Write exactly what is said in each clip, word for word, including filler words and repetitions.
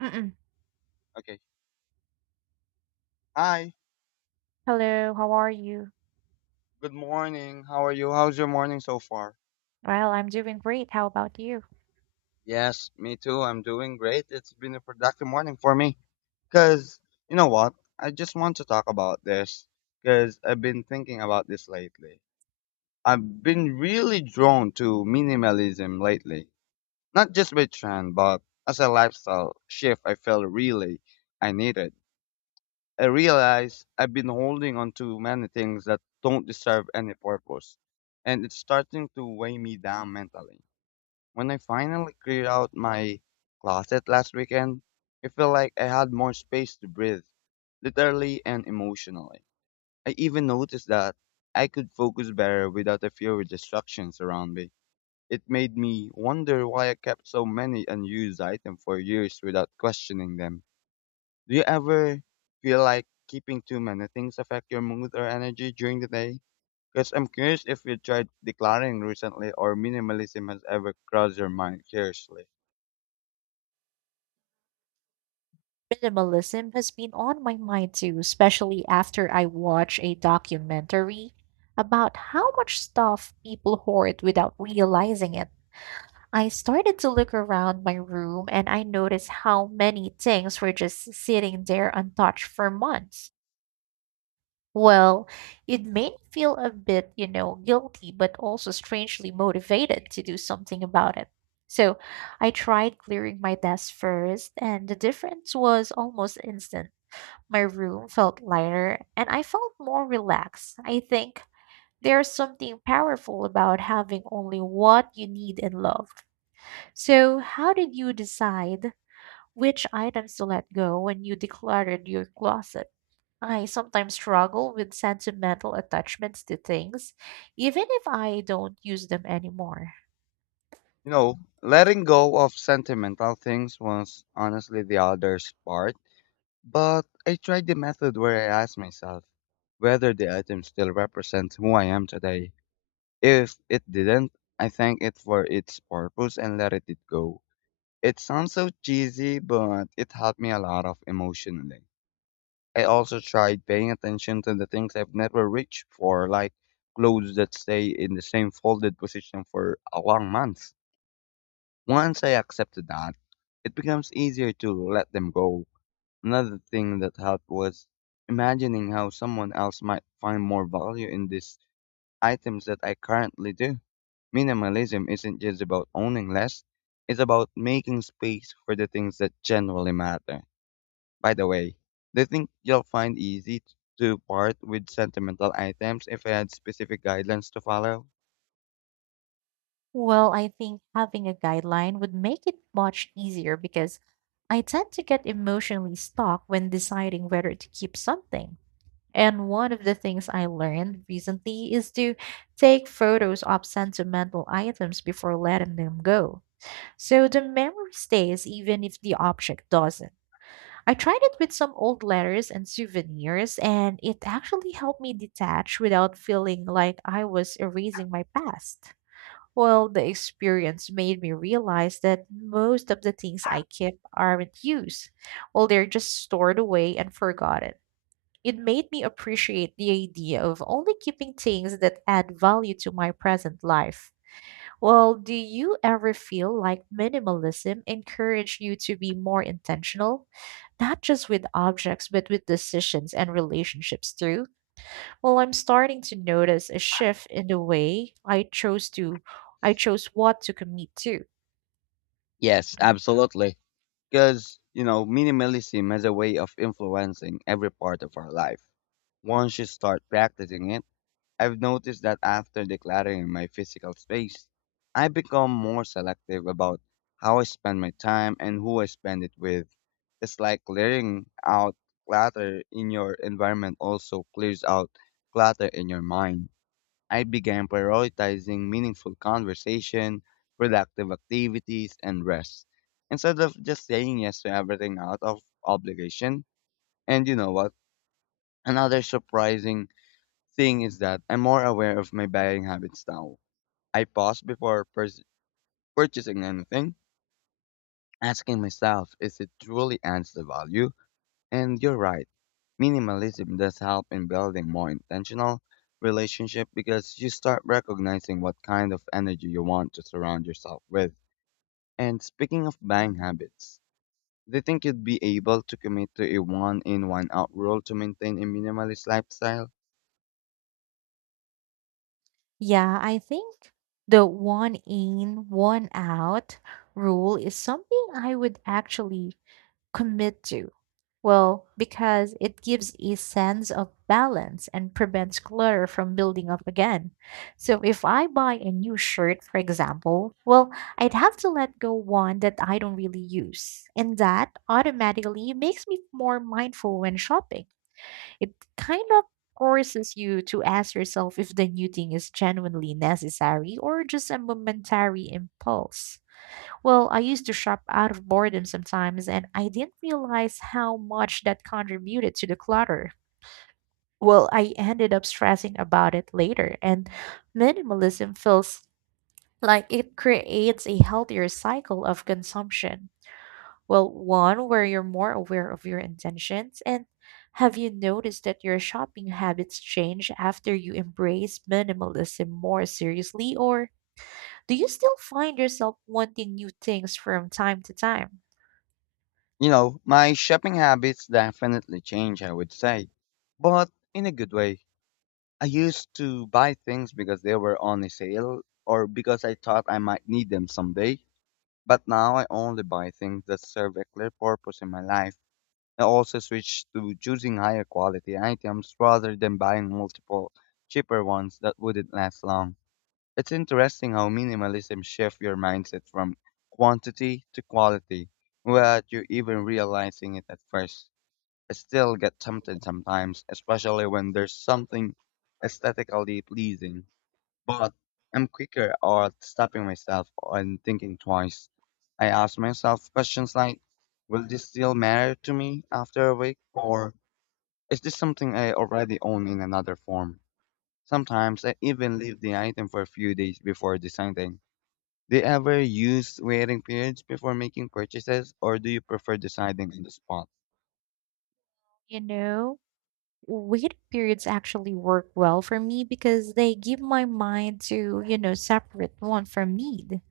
Mm-mm. Okay. Hi. Hello, how are you? Good morning. How are you? How's your morning so far? Well, I'm doing great. How about you? Yes, me too. I'm doing great. It's been a productive morning for me. Cause you know what? I just want to talk about this. Cause I've been thinking about this lately. I've been really drawn to minimalism lately. Not just by trend, but as a lifestyle shift I felt really I needed. I realize I've been holding on to many things that don't deserve any purpose, and it's starting to weigh me down mentally. When I finally cleared out my closet last weekend, I felt like I had more space to breathe, literally and emotionally. I even noticed that I could focus better without a few distractions around me. It made me wonder why I kept so many unused items for years without questioning them. Do you ever feel like keeping too many things affect your mood or energy during the day? Because I'm curious if you tried decluttering recently or minimalism has ever crossed your mind seriously. Minimalism has been on my mind too, especially after I watched a documentary about how much stuff people hoard without realizing it. I started to look around my room and I noticed how many things were just sitting there untouched for months. Well, it made me feel a bit, you know, guilty, but also strangely motivated to do something about it. So I tried clearing my desk first, and the difference was almost instant. My room felt lighter, and I felt more relaxed. I think there's something powerful about having only what you need and love. So, how did you decide which items to let go when you decluttered your closet? I sometimes struggle with sentimental attachments to things, even if I don't use them anymore. You know, letting go of sentimental things was honestly the hardest part, but I tried the method where I asked myself whether the item still represents who I am today. If it didn't, I thank it for its purpose and let it go. It sounds so cheesy, but it helped me a lot of emotionally. I also tried paying attention to the things I've never reached for, like clothes that stay in the same folded position for a long month. Once I accepted that, it becomes easier to let them go. Another thing that helped was imagining how someone else might find more value in these items that I currently do. Minimalism isn't just about owning less, it's about making space for the things that genuinely matter. By the way, do you think you'll find easy to part with sentimental items if I had specific guidelines to follow? Well, I think having a guideline would make it much easier because I tend to get emotionally stuck when deciding whether to keep something. And one of the things I learned recently is to take photos of sentimental items before letting them go. So the memory stays even if the object doesn't. I tried it with some old letters and souvenirs, and it actually helped me detach without feeling like I was erasing my past. Well, the experience made me realize that most of the things I keep aren't used. Well, they're just stored away and forgotten. It made me appreciate the idea of only keeping things that add value to my present life. Well, do you ever feel like minimalism encouraged you to be more intentional, not just with objects, but with decisions and relationships too? Well, I'm starting to notice a shift in the way I chose to I chose what to commit to. Yes, absolutely. Because, you know, minimalism has a way of influencing every part of our life. Once you start practicing it, I've noticed that after decluttering my physical space, I become more selective about how I spend my time and who I spend it with. It's like clearing out clutter in your environment also clears out clutter in your mind. I began prioritizing meaningful conversation, productive activities, and rest. Instead of just saying yes to everything out of obligation. And you know what? Another surprising thing is that I'm more aware of my buying habits now. I pause before pers- purchasing anything, asking myself, is it truly adds the value? And you're right, minimalism does help in building more intentional relationship because you start recognizing what kind of energy you want to surround yourself with. And speaking of buying habits, do you think you'd be able to commit to a one in one out rule to maintain a minimalist lifestyle? Yeah, I think the one in, one out rule is something I would actually commit to. Well, because it gives a sense of balance and prevents clutter from building up again. So if I buy a new shirt, for example, well, I'd have to let go one that I don't really use. And that automatically makes me more mindful when shopping. It kind of forces you to ask yourself if the new thing is genuinely necessary or just a momentary impulse. Well, I used to shop out of boredom sometimes, and I didn't realize how much that contributed to the clutter. Well, I ended up stressing about it later, and minimalism feels like it creates a healthier cycle of consumption. Well, one where you're more aware of your intentions, and have you noticed that your shopping habits change after you embrace minimalism more seriously, or do you still find yourself wanting new things from time to time? You know, my shopping habits definitely change, I would say, but in a good way. I used to buy things because they were on a sale or because I thought I might need them someday, but now I only buy things that serve a clear purpose in my life. I also switched to choosing higher quality items rather than buying multiple cheaper ones that wouldn't last long. It's interesting how minimalism shifts your mindset from quantity to quality without you even realizing it at first. I still get tempted sometimes, especially when there's something aesthetically pleasing, but I'm quicker at stopping myself and thinking twice. I ask myself questions like, will this still matter to me after a week? Or is this something I already own in another form? Sometimes I even leave the item for a few days before deciding. Do you ever use waiting periods before making purchases, or do you prefer deciding on the spot? You know, wait periods actually work well for me because they give my mind to, you know, separate want from need.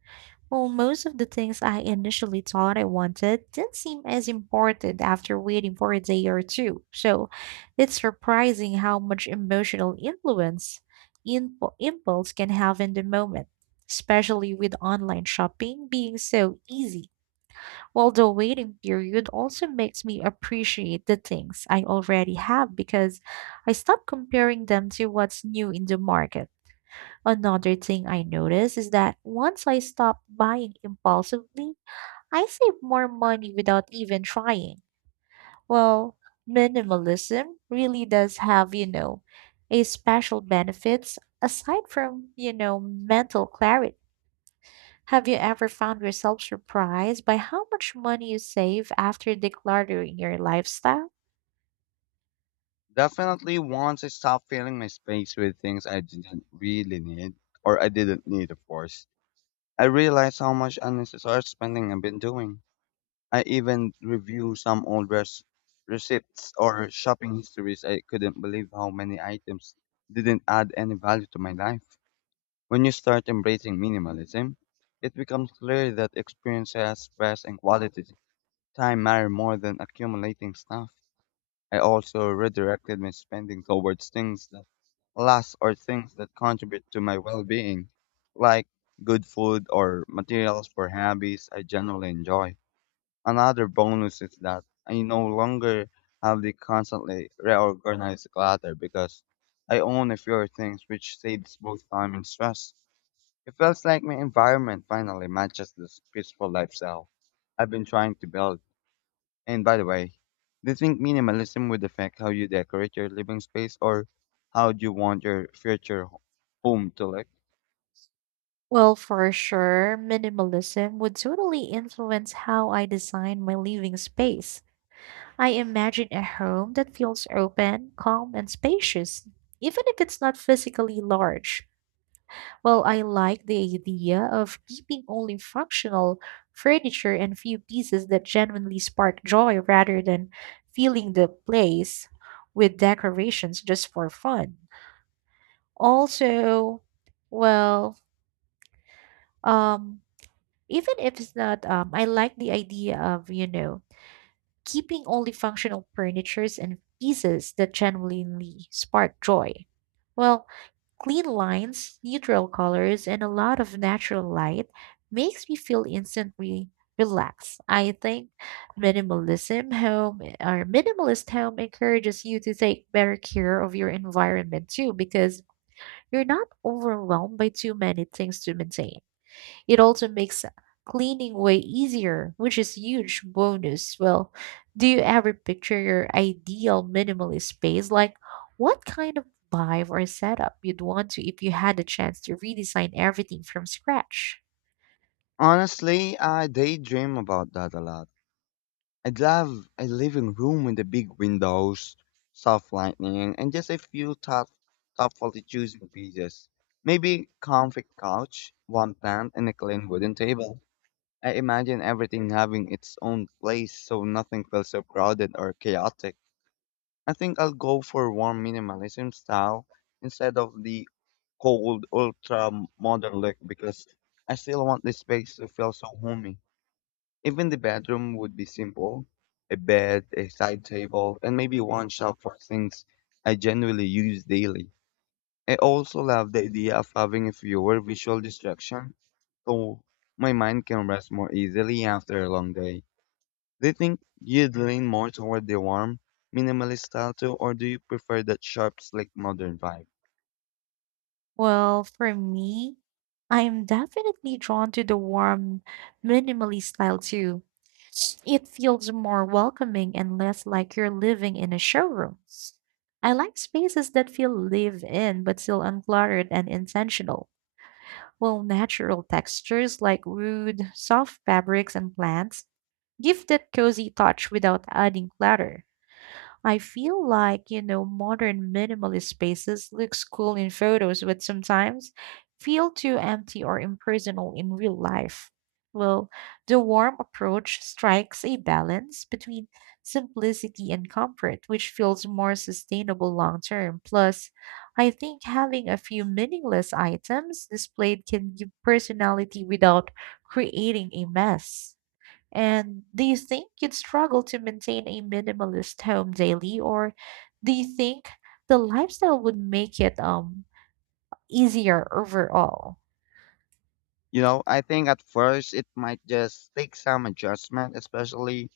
Well, most of the things I initially thought I wanted didn't seem as important after waiting for a day or two. So it's surprising how much emotional influence impu- impulse can have in the moment, especially with online shopping being so easy. Well, the waiting period also makes me appreciate the things I already have because I stop comparing them to what's new in the market. Another thing I notice is that once I stop buying impulsively, I save more money without even trying. Well, minimalism really does have, you know, a special benefits aside from, you know, mental clarity. Have you ever found yourself surprised by how much money you save after decluttering your lifestyle? Definitely, once I stopped filling my space with things I didn't really need, or I didn't need, of course, I realized how much unnecessary spending I've been doing. I even review some old res- receipts or shopping histories. I couldn't believe how many items didn't add any value to my life. When you start embracing minimalism, it becomes clear that experiences, stress, and quality time mattered more than accumulating stuff. I also redirected my spending towards things that last or things that contribute to my well being, like good food or materials for hobbies I generally enjoy. Another bonus is that I no longer have the constantly reorganized clutter because I own a fewer things which saves both time and stress. It feels like my environment finally matches this peaceful lifestyle I've been trying to build. And by the way, do you think minimalism would affect how you decorate your living space or how you want your future ho- home to look? Well, for sure, minimalism would totally influence how I design my living space. I imagine a home that feels open, calm, and spacious, even if it's not physically large. Well, I like the idea of keeping only functional furniture and few pieces that genuinely spark joy rather than filling the place with decorations just for fun. Also, well, um, even if it's not, um, I like the idea of, you know, keeping only functional furnitures and pieces that genuinely spark joy. Well, clean lines, neutral colors, and a lot of natural light makes me feel instantly relaxed. I think minimalism home or minimalist home encourages you to take better care of your environment too because you're not overwhelmed by too many things to maintain. It also makes cleaning way easier, which is huge bonus. Well, do you ever picture your ideal minimalist space? Like what kind of vibe or setup you'd want to if you had the chance to redesign everything from scratch? Honestly, I daydream about that a lot. I'd love a living room with the big windows, soft lighting, and just a few tough, thoughtfully chosen pieces. Maybe comfy couch, one plant, and a clean wooden table. I imagine everything having its own place so nothing feels so crowded or chaotic. I think I'll go for warm minimalism style instead of the cold ultra modern look because I still want the space to feel so homey. Even the bedroom would be simple, a bed, a side table, and maybe one shelf for things I genuinely use daily. I also love the idea of having a fewer visual distraction so my mind can rest more easily after a long day. Do you think you'd lean more toward the warm, minimalist style too, or do you prefer that sharp, slick, modern vibe? Well, for me, I am definitely drawn to the warm, minimally style too. It feels more welcoming and less like you're living in a showroom. I like spaces that feel live in but still uncluttered and intentional. Well, natural textures like wood, soft fabrics, and plants give that cozy touch without adding clutter. I feel like, you know, modern minimalist spaces looks cool in photos, but sometimes feel too empty or impersonal in real life. Well, the warm approach strikes a balance between simplicity and comfort, which feels more sustainable long term. Plus, I think having a few meaningless items displayed can give personality without creating a mess. And do you think you'd struggle to maintain a minimalist home daily, or do you think the lifestyle would make it um easier overall? You know, I think at first it might just take some adjustment, especially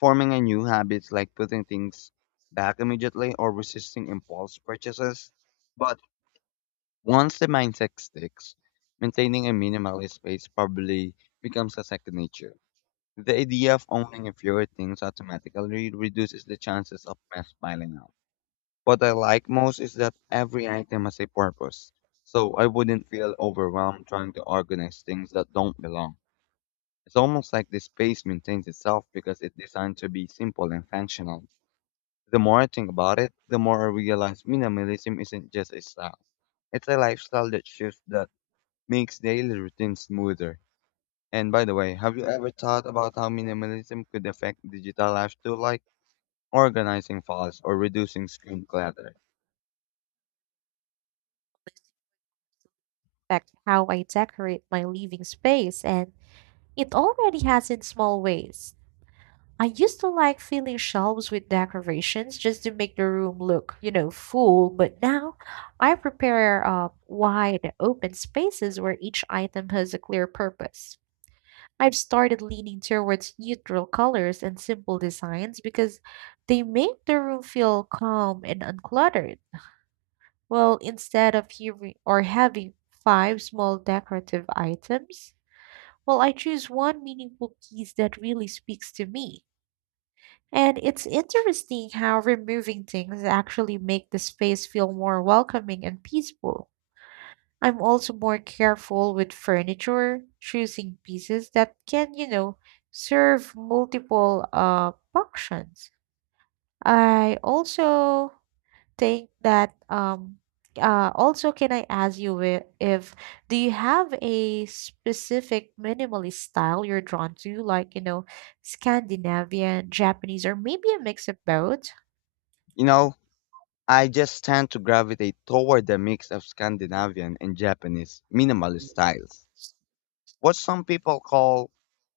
forming a new habits like putting things back immediately or resisting impulse purchases. But once the mindset sticks, maintaining a minimalist space probably becomes a second nature. The idea of owning fewer things automatically reduces the chances of mess piling up. What I like most is that every item has a purpose, so I wouldn't feel overwhelmed trying to organize things that don't belong. It's almost like the space maintains itself because it's designed to be simple and functional. The more I think about it, the more I realize minimalism isn't just a style. It's a lifestyle that shift that makes daily routines smoother. And by the way, have you ever thought about how minimalism could affect digital life too, like organizing files or reducing screen clutter? Like how I decorate my living space, and it already has in small ways. I used to like filling shelves with decorations just to make the room look, you know, full, but now I prepare uh, wide open spaces where each item has a clear purpose. I've started leaning towards neutral colors and simple designs because they make the room feel calm and uncluttered. Well, instead of hearing or having five small decorative items, well, I choose one meaningful piece that really speaks to me. And it's interesting how removing things actually make the space feel more welcoming and peaceful. I'm also more careful with furniture, choosing pieces that can, you know, serve multiple uh, functions. I also think that um uh, also can I ask you if, if do you have a specific minimalist style you're drawn to, like you know, Scandinavian, Japanese, or maybe a mix of both? You know, I just tend to gravitate toward the mix of Scandinavian and Japanese minimalist styles, what some people call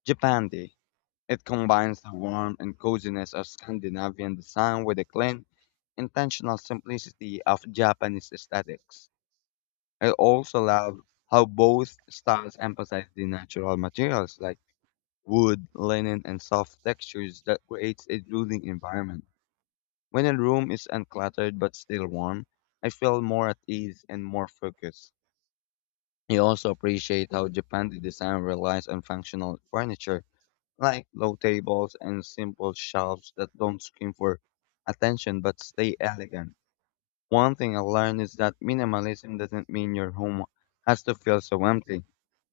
Japandi. It combines the warmth and coziness of Scandinavian design with the clean, intentional simplicity of Japanese aesthetics. I also love how both styles emphasize the natural materials like wood, linen, and soft textures that creates a soothing environment. When a room is uncluttered but still warm, I feel more at ease and more focused. I also appreciate how Japan's design relies on functional furniture, like low tables and simple shelves that don't scream for attention but stay elegant. One thing I learned is that minimalism doesn't mean your home has to feel so empty.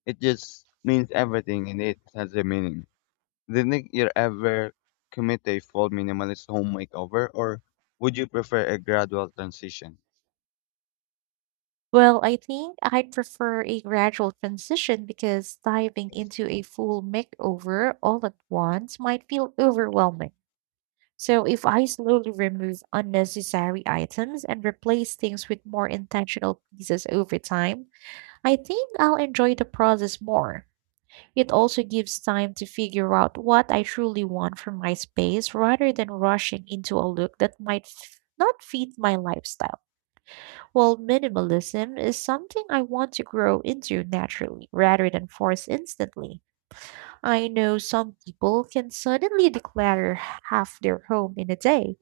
It just means everything in it has a meaning. Didn't you ever commit a full minimalist home makeover, or would you prefer a gradual transition? Well, I think I'd prefer a gradual transition because diving into a full makeover all at once might feel overwhelming. So, if I slowly remove unnecessary items and replace things with more intentional pieces over time, I think I'll enjoy the process more. It also gives time to figure out what I truly want from my space rather than rushing into a look that might f- not fit my lifestyle. Well, minimalism is something I want to grow into naturally rather than force instantly. I know some people can suddenly declutter half their home in a day,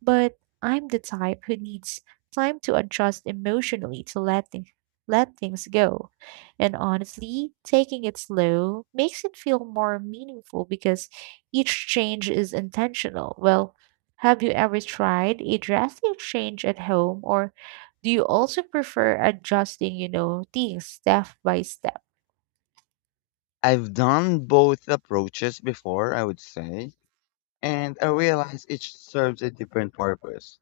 but I'm the type who needs time to adjust emotionally to let, thing- let things go. And honestly, taking it slow makes it feel more meaningful because each change is intentional. Well, have you ever tried a drastic change at home or do you also prefer adjusting, you know, things step by step? I've done both approaches before, I would say, and I realize each serves a different purpose.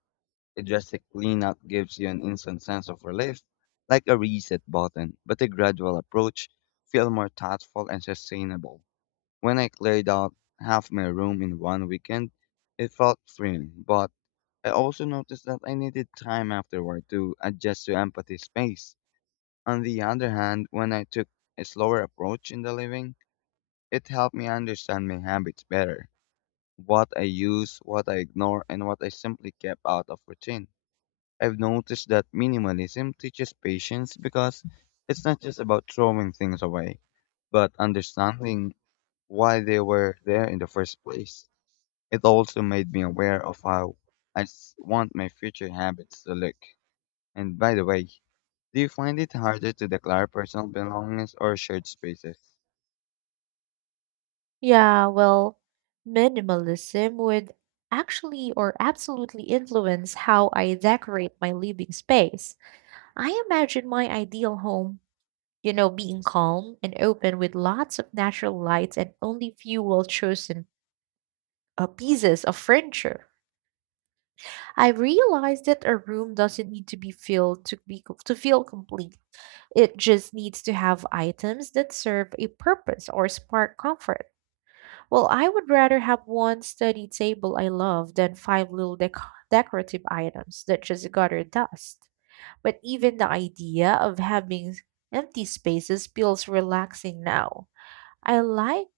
A drastic cleanup gives you an instant sense of relief, like a reset button, but a gradual approach feels more thoughtful and sustainable. When I cleared out half my room in one weekend, it felt freeing, but I also noticed that I needed time afterward to adjust to empty space. On the other hand, when I took a slower approach in the living, it helped me understand my habits better, what I use, what I ignore, and what I simply kept out of routine. I've noticed that minimalism teaches patience because it's not just about throwing things away, but understanding why they were there in the first place. It also made me aware of how I s- want my future habits to look. And by the way, do you find it harder to declare personal belongings or shared spaces? Yeah, well, minimalism would actually or absolutely influence how I decorate my living space. I imagine my ideal home, you know, being calm and open with lots of natural lights and only few well-chosen uh, pieces of furniture. I realized that a room doesn't need to be filled to be co- to feel complete. It just needs to have items that serve a purpose or spark comfort. Well, I would rather have one study table I love than five little dec- decorative items that just gather dust. But even the idea of having empty spaces feels relaxing now. I like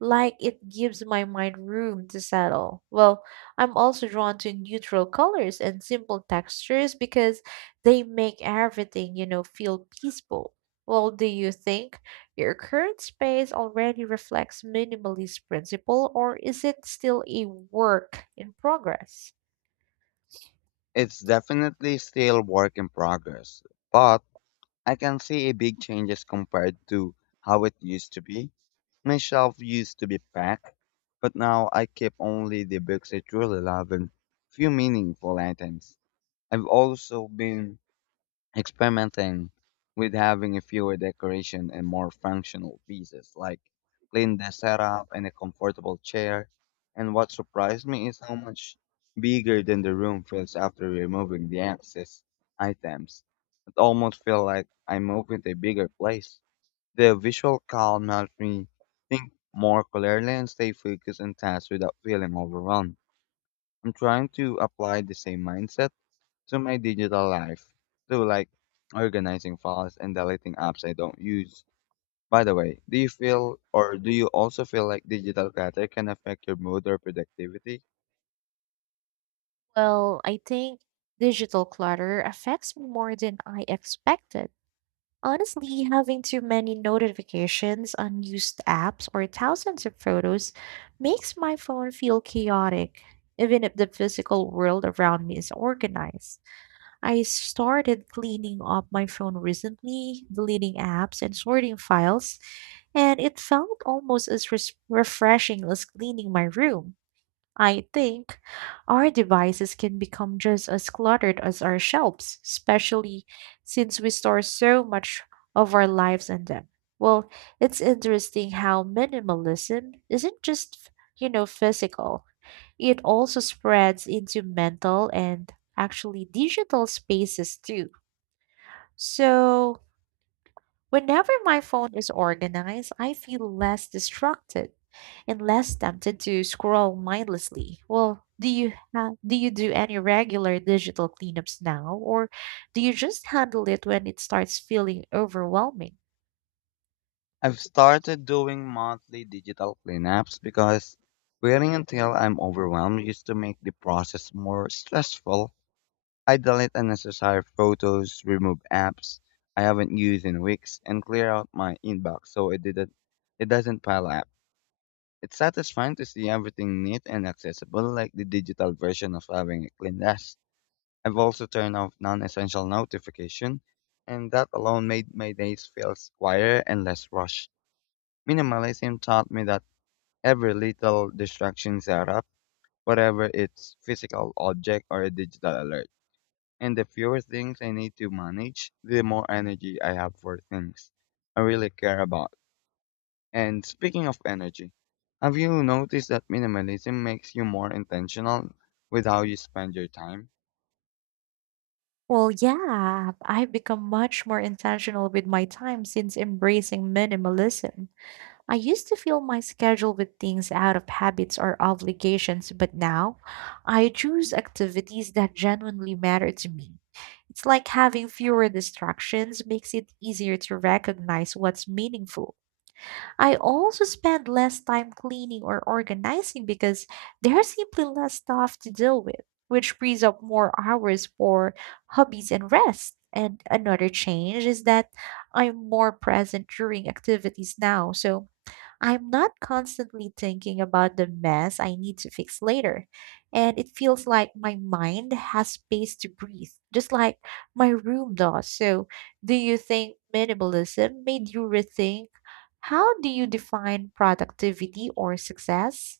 like it gives my mind room to settle. Well, I'm also drawn to neutral colors and simple textures because they make everything, you know, feel peaceful. Well, do you think your current space already reflects minimalist principle or is it still a work in progress? It's definitely still work in progress, but I can see a big changes compared to how it used to be. My shelf used to be packed, but now I keep only the books I truly love and few meaningful items. I've also been experimenting with having a fewer decoration and more functional pieces, like clean the setup and a comfortable chair. And what surprised me is how much bigger than the room feels after removing the excess items. It almost feel like I moved into a bigger place. The visual calm helps me think more clearly and stay focused on tasks without feeling overwhelmed. I'm trying to apply the same mindset to my digital life, to like organizing files and deleting apps I don't use. By the way, do you feel or do you also feel like digital clutter can affect your mood or productivity? Well, I think digital clutter affects me more than I expected. Honestly, having too many notifications, unused apps, or thousands of photos makes my phone feel chaotic, even if the physical world around me is organized. I started cleaning up my phone recently, deleting apps and sorting files, and it felt almost as res- refreshing as cleaning my room. I think our devices can become just as cluttered as our shelves, especially since we store so much of our lives in them. Well, it's interesting how minimalism isn't just, you know, physical. It also spreads into mental and actually digital spaces too. So, whenever my phone is organized, I feel less distracted and less tempted to scroll mindlessly. Well, do you ha- do you do any regular digital cleanups now or do you just handle it when it starts feeling overwhelming? I've started doing monthly digital cleanups because waiting until I'm overwhelmed used to make the process more stressful. I delete unnecessary photos, remove apps I haven't used in weeks, and clear out my inbox so it didn't it doesn't pile up. It's satisfying to see everything neat and accessible, like the digital version of having a clean desk. I've also turned off non-essential notification, and that alone made my days feel quieter and less rushed. Minimalism taught me that every little distraction set up, whatever its physical object or a digital alert. And the fewer things I need to manage, the more energy I have for things I really care about. And speaking of energy, have you noticed that minimalism makes you more intentional with how you spend your time? Well, yeah, I've become much more intentional with my time since embracing minimalism. I used to fill my schedule with things out of habits or obligations, but now I choose activities that genuinely matter to me. It's like having fewer distractions makes it easier to recognize what's meaningful. I also spend less time cleaning or organizing because there's simply less stuff to deal with, which frees up more hours for hobbies and rest. And another change is that I'm more present during activities now, so I'm not constantly thinking about the mess I need to fix later. And it feels like my mind has space to breathe, just like my room does. So, do you think minimalism made you rethink how do you define productivity or success?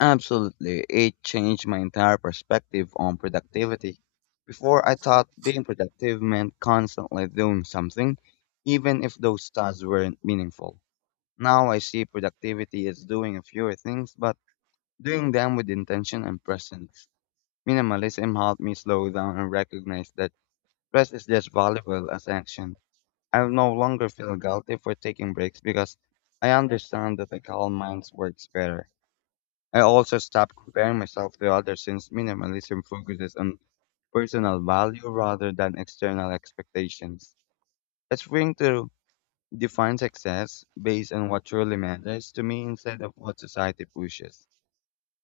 Absolutely. It changed my entire perspective on productivity. Before, I thought being productive meant constantly doing something, even if those tasks weren't meaningful. Now I see productivity as doing a fewer things, but doing them with intention and presence. Minimalism helped me slow down and recognize that rest is just valuable as action. I no longer feel guilty for taking breaks because I understand that a calm mind works better. I also stopped comparing myself to others since minimalism focuses on personal value rather than external expectations. It's freeing to define success based on what truly matters to me instead of what society pushes.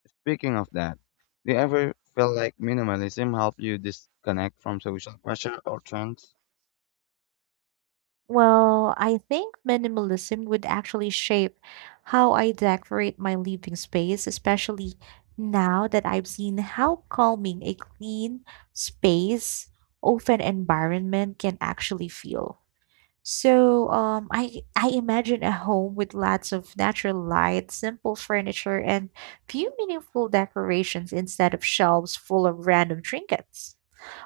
Speaking of that, do you ever feel like minimalism helped you disconnect from social pressure or trends? Well, I think minimalism would actually shape how I decorate my living space, especially now that I've seen how calming a clean space, open environment can actually feel. So, um, I I imagine a home with lots of natural light, simple furniture, and few meaningful decorations instead of shelves full of random trinkets.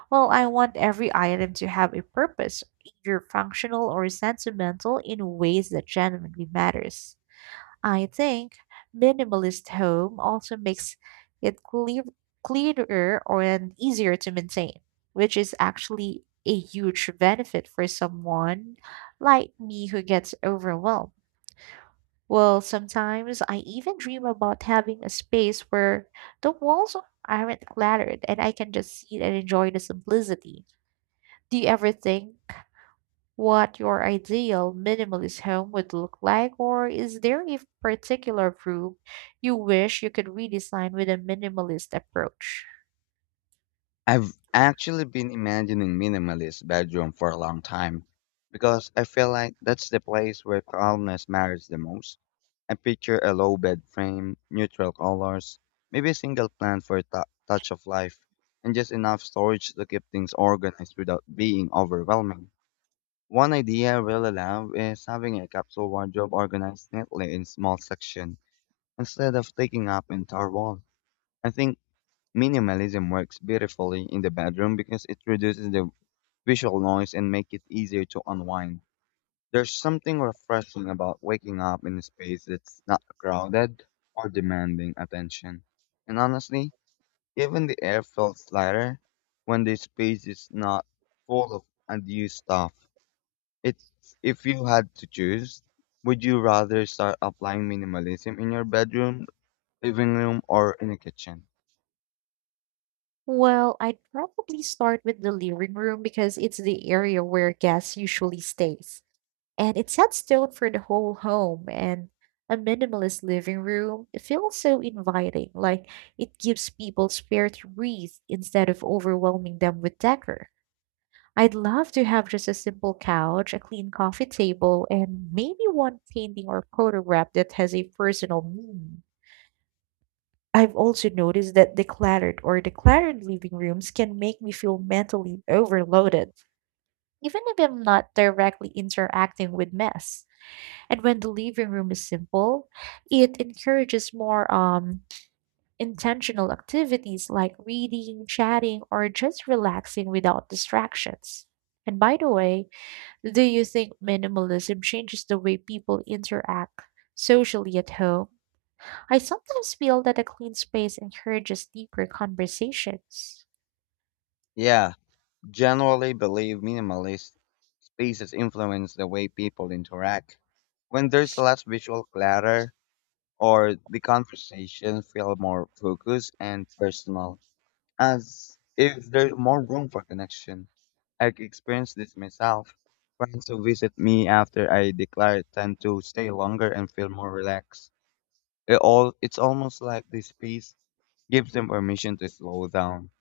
Well, I want every item to have a purpose, either functional or sentimental, in ways that genuinely matters. I think minimalist home also makes it clear, clearer or and easier to maintain, which is actually a huge benefit for someone like me who gets overwhelmed. Well, sometimes I even dream about having a space where the walls aren't cluttered and I can just sit and enjoy the simplicity. Do you ever think what your ideal minimalist home would look like, or is there a particular room you wish you could redesign with a minimalist approach? I've actually been imagining minimalist bedroom for a long time because I feel like that's the place where calmness matters the most. I picture a low bed frame, neutral colors, maybe a single plant for a tou- touch of life, and just enough storage to keep things organized without being overwhelming. One idea I really love is having a capsule wardrobe organized neatly in small sections instead of taking up entire wall. I think minimalism works beautifully in the bedroom because it reduces the visual noise and make it easier to unwind. There's something refreshing about waking up in a space that's not crowded or demanding attention. And honestly, even the air feels lighter when the space is not full of unused stuff. It's, if you had to choose, would you rather start applying minimalism in your bedroom, living room, or in the kitchen? Well, I'd probably start with the living room because it's the area where guests usually stays. And it sets tone for the whole home and a minimalist living room it feels so inviting, like it gives people space to breathe instead of overwhelming them with decor. I'd love to have just a simple couch, a clean coffee table, and maybe one painting or photograph that has a personal meaning. I've also noticed that decluttered or decluttered living rooms can make me feel mentally overloaded, even if I'm not directly interacting with mess. And when the living room is simple, it encourages more um, intentional activities like reading, chatting, or just relaxing without distractions. And by the way, do you think minimalism changes the way people interact socially at home? I sometimes feel that a clean space encourages deeper conversations. Yeah, generally believe minimalist spaces influence the way people interact. When there's less visual clutter or the conversation feel more focused and personal, as if there's more room for connection. I experienced this myself. Friends who visit me after I declare tend to stay longer and feel more relaxed. It all it's almost like this space gives them permission to slow down.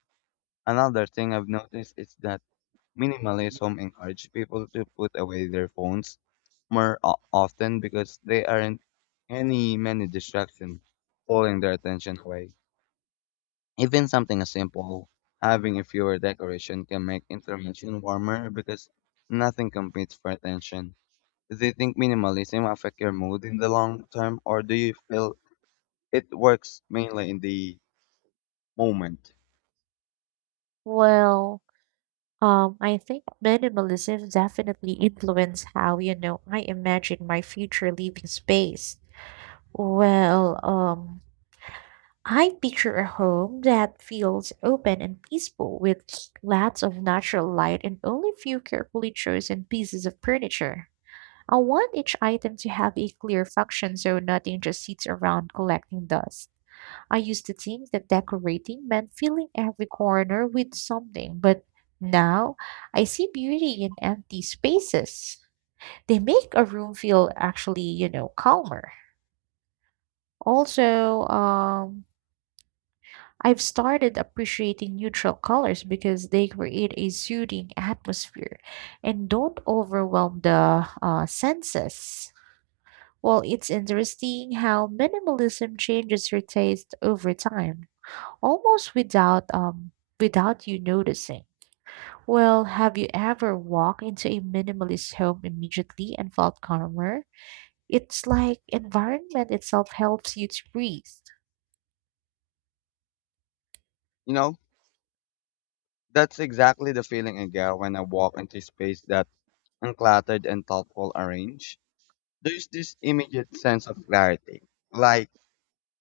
Another thing I've noticed is that minimalism encourages people to put away their phones more o- often because they aren't any many distractions pulling their attention away. Even something as simple having a fewer decoration can make intervention warmer because nothing competes for attention. Do you think minimalism affect your mood in the long term or do you feel it works mainly in the moment? Well, um, I think minimalism definitely influenced how, you know, I imagine my future living space. Well, um, I picture a home that feels open and peaceful with lots of natural light and only few carefully chosen pieces of furniture. I want each item to have a clear function so nothing just sits around collecting dust. I used to think that decorating meant filling every corner with something, but now I see beauty in empty spaces. They make a room feel actually, you know, calmer. Also, um, I've started appreciating neutral colors because they create a soothing atmosphere and don't overwhelm the uh, senses. Well, it's interesting how minimalism changes your taste over time, almost without um without you noticing. Well, have you ever walked into a minimalist home immediately and felt calmer? It's like environment itself helps you to breathe. You know, that's exactly the feeling I get when I walk into space that uncluttered and thoughtful arrange, there's this immediate sense of clarity. Like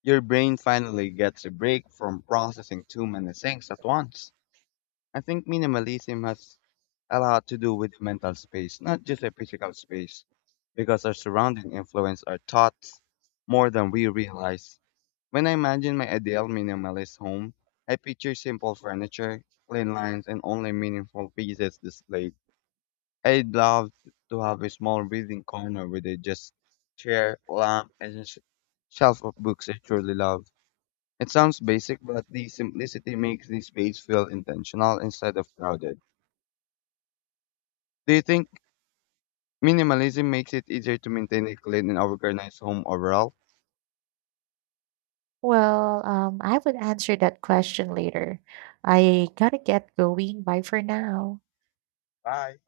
your brain finally gets a break from processing too many things at once. I think minimalism has a lot to do with mental space, not just a physical space, because our surrounding influence our thoughts more than we realize. When I imagine my ideal minimalist home, I picture simple furniture, clean lines, and only meaningful pieces displayed. I'd love to have a small reading corner with a just chair, lamp, and a sh- shelf of books I truly love. It sounds basic, but the simplicity makes the space feel intentional instead of crowded. Do you think minimalism makes it easier to maintain a clean and organized home overall? Well, um, I would answer that question later. I gotta get going. Bye for now. Bye.